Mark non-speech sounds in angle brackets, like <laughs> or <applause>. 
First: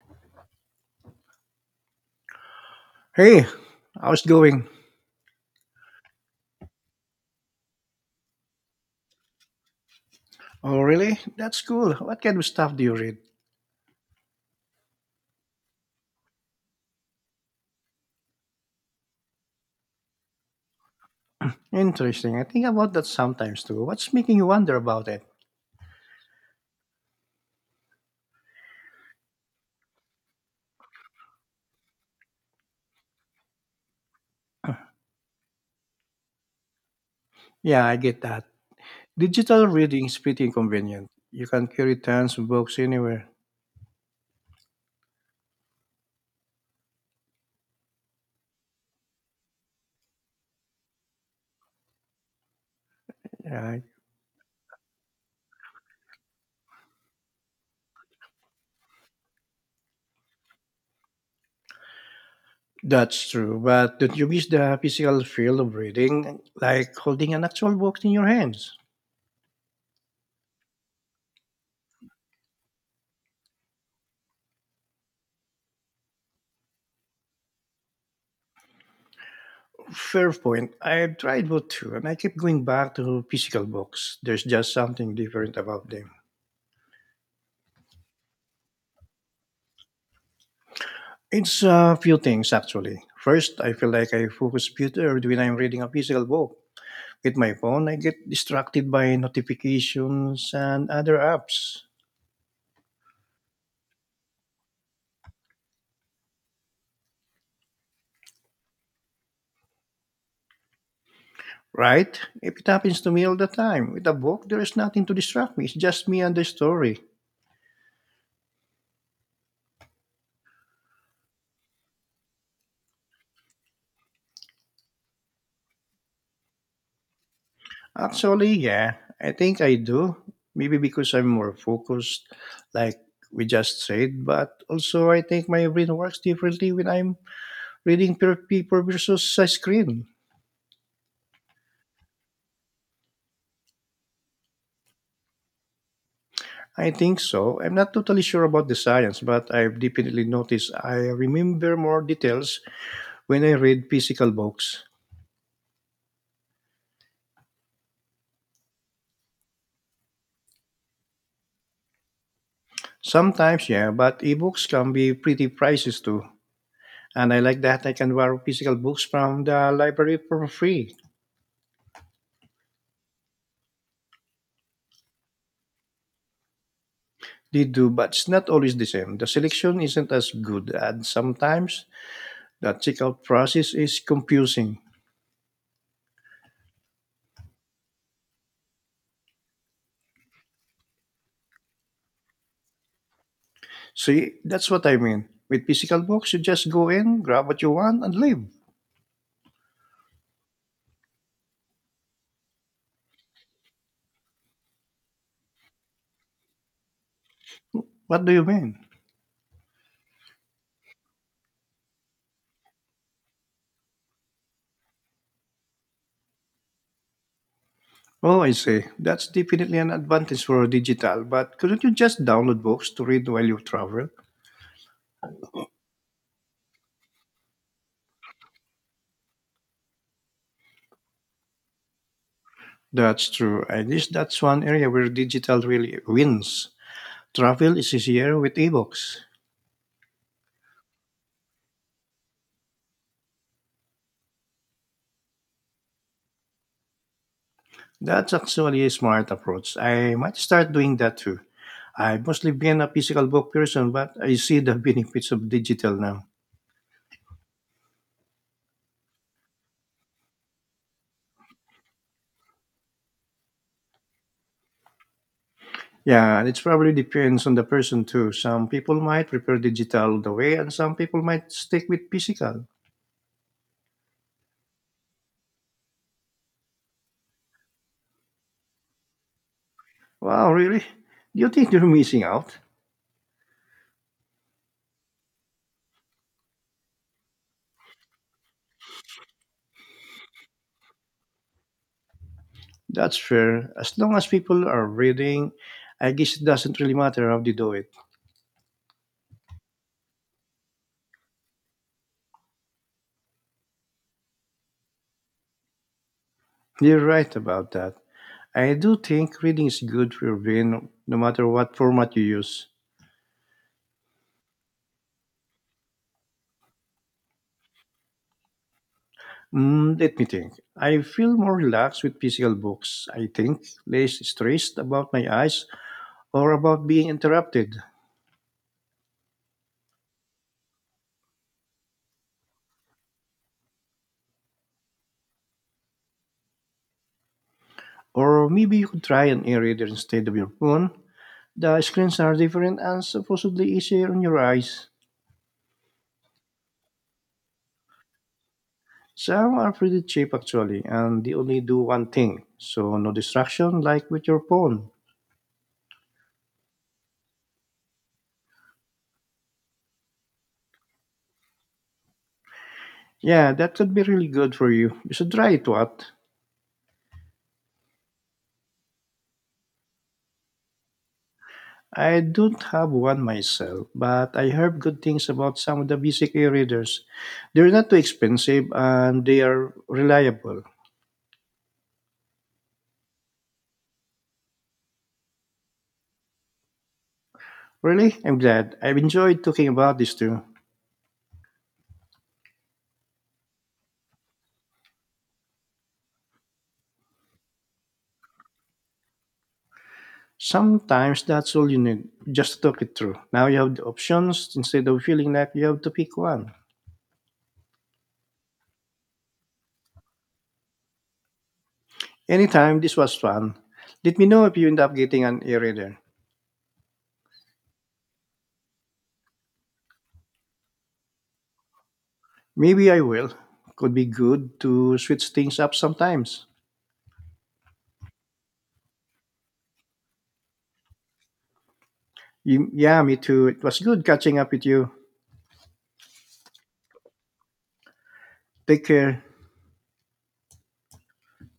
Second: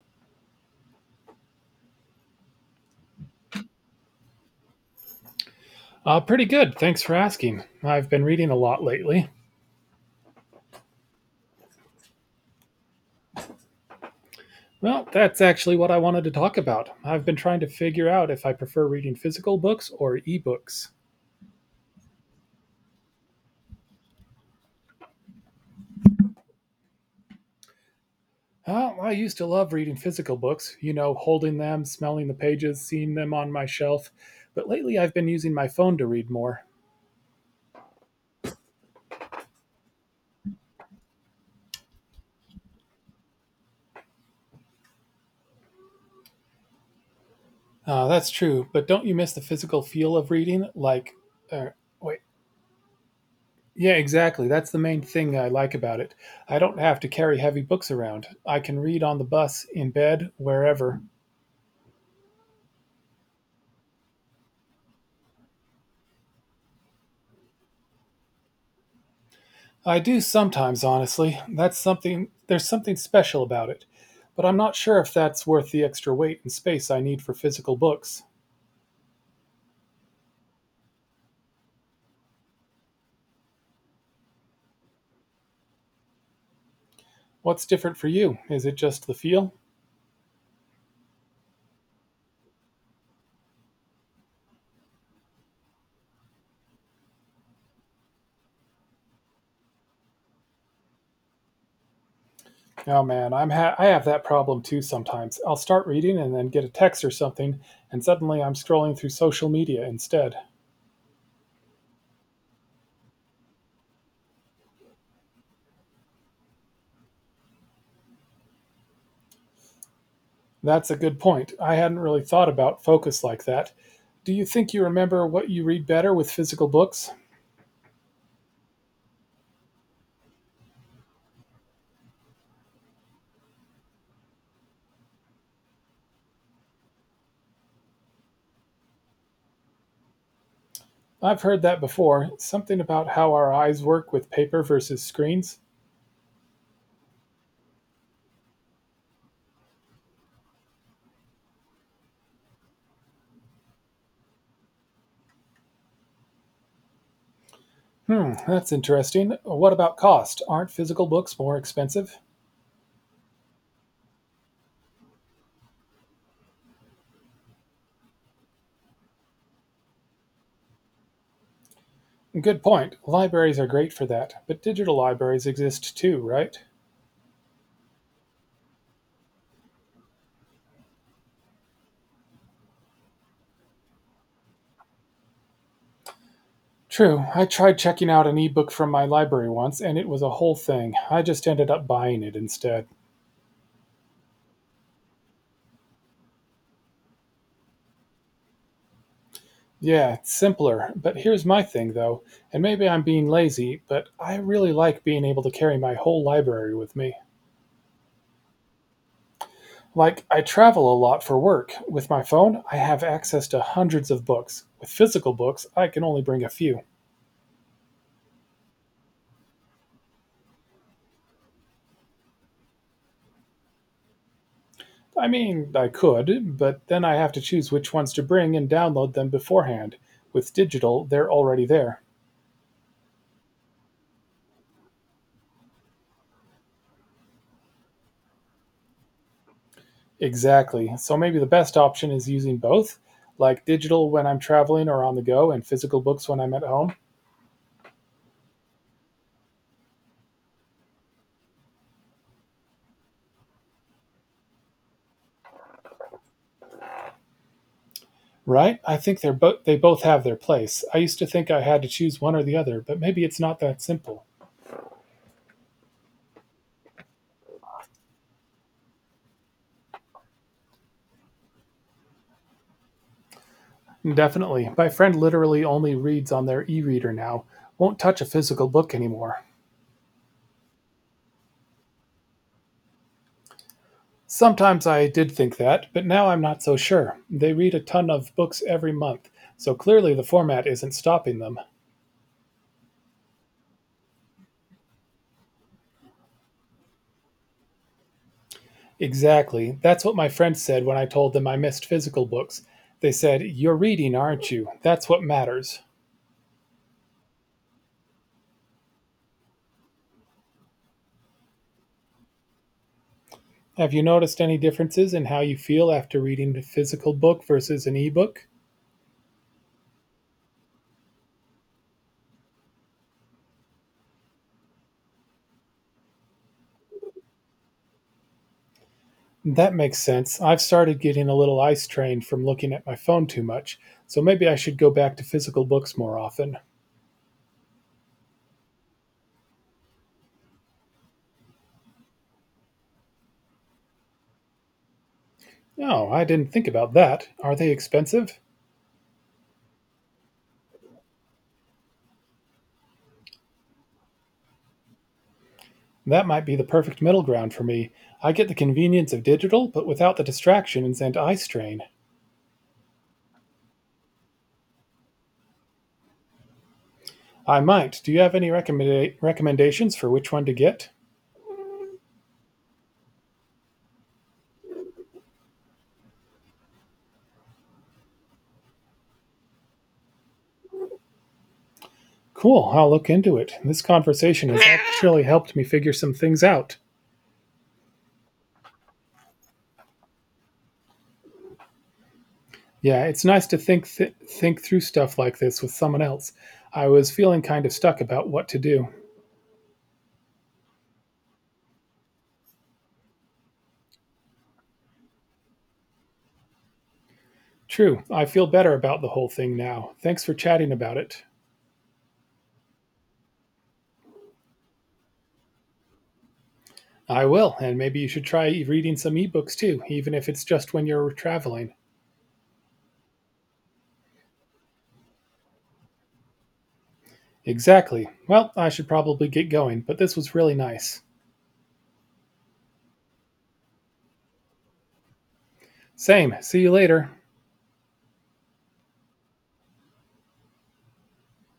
Hey, how's it going? Pretty good. Thanks for asking. I've been reading a lot lately. Oh, really? That's cool. What kind of stuff do you read? Well, that's actually what I wanted to talk about. I've been trying to figure out if I prefer reading physical books or ebooks. Interesting. I think about that sometimes too. What's making you wonder about it? Oh, I used to love reading physical books, you know, holding them, smelling the pages, seeing them on my shelf, but <clears throat> lately I've been using my phone to read more. Yeah, I get that. Digital reading is pretty convenient. You can carry tons of books anywhere. That's true, but don't you miss the physical feel of reading? Like, uh, wait, Yeah, yeah, exactly. That's the main thing I like about it. I don't have to carry heavy books around. I can read on the bus, in bed, wherever. that's true. But don't you miss the physical feel of reading, like holding an actual book in your hands? I do sometimes, honestly. There's something special about it. But I'm not sure if that's worth the extra weight and space I need for physical books. Fair point. I've tried both too, and I keep going back to physical books. There's just something different about them. What's different for you? Is it just the feel? It's a few things actually. First, I feel like I focus better when I'm reading a physical book. With my phone, I get distracted by notifications and other apps. Oh man, I have that problem too sometimes. I'll start reading and then get a text or something, and suddenly I'm scrolling through social media instead. Right? If it happens to me all the time, with a book, there is nothing to distract me. It's just me and the story. That's a good point. I hadn't really thought about focus like that. Do you think you remember what you read better with physical books? Actually, yeah, I think I do. Maybe because I'm more focused, like we just said, but also I think my brain works differently when I'm reading pure paper versus a screen. I've heard that before. Something about how our eyes work with paper versus screens. I think so. I'm not totally sure about the science, but I've definitely noticed I remember more details when I read physical books. Hmm, that's interesting. What about cost? Aren't physical books more expensive? Sometimes, yeah, but ebooks can be pretty prices too. And I like that I can borrow physical books from the library for free. Good point. Libraries are great for that, but digital libraries exist too, right? They do, but it's not always the same. The selection isn't as good, and sometimes the checkout process is confusing. True. I tried checking out an ebook from my library once, and it was a whole thing. I just ended up buying it instead. See, that's what I mean. With physical books, you just go in, grab what you want, and leave. Yeah, it's simpler. But here's my thing, though, and maybe I'm being lazy, but I really like being able to carry my whole library with me. What do you mean? Like, I travel a lot for work. With my phone, I have access to hundreds of books. With physical books, I can only bring a few. Oh, I see. That's definitely an advantage for digital, but couldn't you just download books to read while you travel? I mean, I could, but then I have to choose which ones to bring and download them beforehand. With digital, they're already there. That's true. I guess that's one area where digital really wins. Travel is easier with ebooks. Exactly. So maybe the best option is using both, like digital when I'm traveling or on the go, and physical books when I'm at home. That's actually a smart approach. I might start doing that too. I've mostly been a physical book person, but I see the <laughs> benefits of digital now. Right? I think they both have their place. I used to think I had to choose one or the other, but maybe it's not that simple. Yeah, and it probably depends on the person too. Some people might prefer digital the way, and some people might stick with physical. Definitely. My friend literally only reads on their e-reader now. Won't touch a physical book anymore. Wow, really? Do you think they're missing out? Sometimes I did think that, but now I'm not so sure. They read a ton of books every month, so clearly the format isn't stopping them. That's fair. As long as people are reading, I guess it doesn't really matter how they do it. Exactly. That's what my friend said when I told them I missed physical books. They said, "You're reading, aren't you? That's what matters." You're right about that. I do think reading is good for your brain no matter what format you use. Have you noticed any differences in how you feel after reading the physical book versus an ebook? Let me think. I feel more relaxed with physical books. I think less stressed about my eyes or about being interrupted. That makes sense. I've started getting a little eye strain from looking at my phone too much, so maybe I should go back to physical books more often. Or maybe you could try an e-reader instead of your phone. The screens are different and supposedly easier on your eyes. Oh, I didn't think about that. Are they expensive? Some are pretty cheap actually, and they only do one thing, so no distraction like with your phone. That might be the perfect middle ground for me. I get the convenience of digital, but without the distractions and eye strain. Yeah, that could be really good for you. You should try it, what? I might. Do you have any recommendations for which one to get? I don't have one myself, but I heard good things about some of the basic e-readers. They're not too expensive and they are reliable. Cool, I'll look into it. This conversation has actually helped me figure some things out. Really, I'm glad. I've enjoyed talking about this too. Yeah, it's nice to think through stuff like this with someone else. I was feeling kind of stuck about what to do. Sometimes that's all you need, just to talk it through. Now you have the options instead of feeling like you have to pick one. True, I feel better about the whole thing now. Thanks for chatting about it. Anytime, this was fun. Let me know if you end up getting an e-reader. I will, and maybe you should try reading some ebooks too, even if it's just when you're traveling. Maybe I will. Could be good to switch things up sometimes. Exactly. Well, I should probably get going, but this was really nice. You, yeah, me too. It was good catching up with you. Same. See you later. Take care.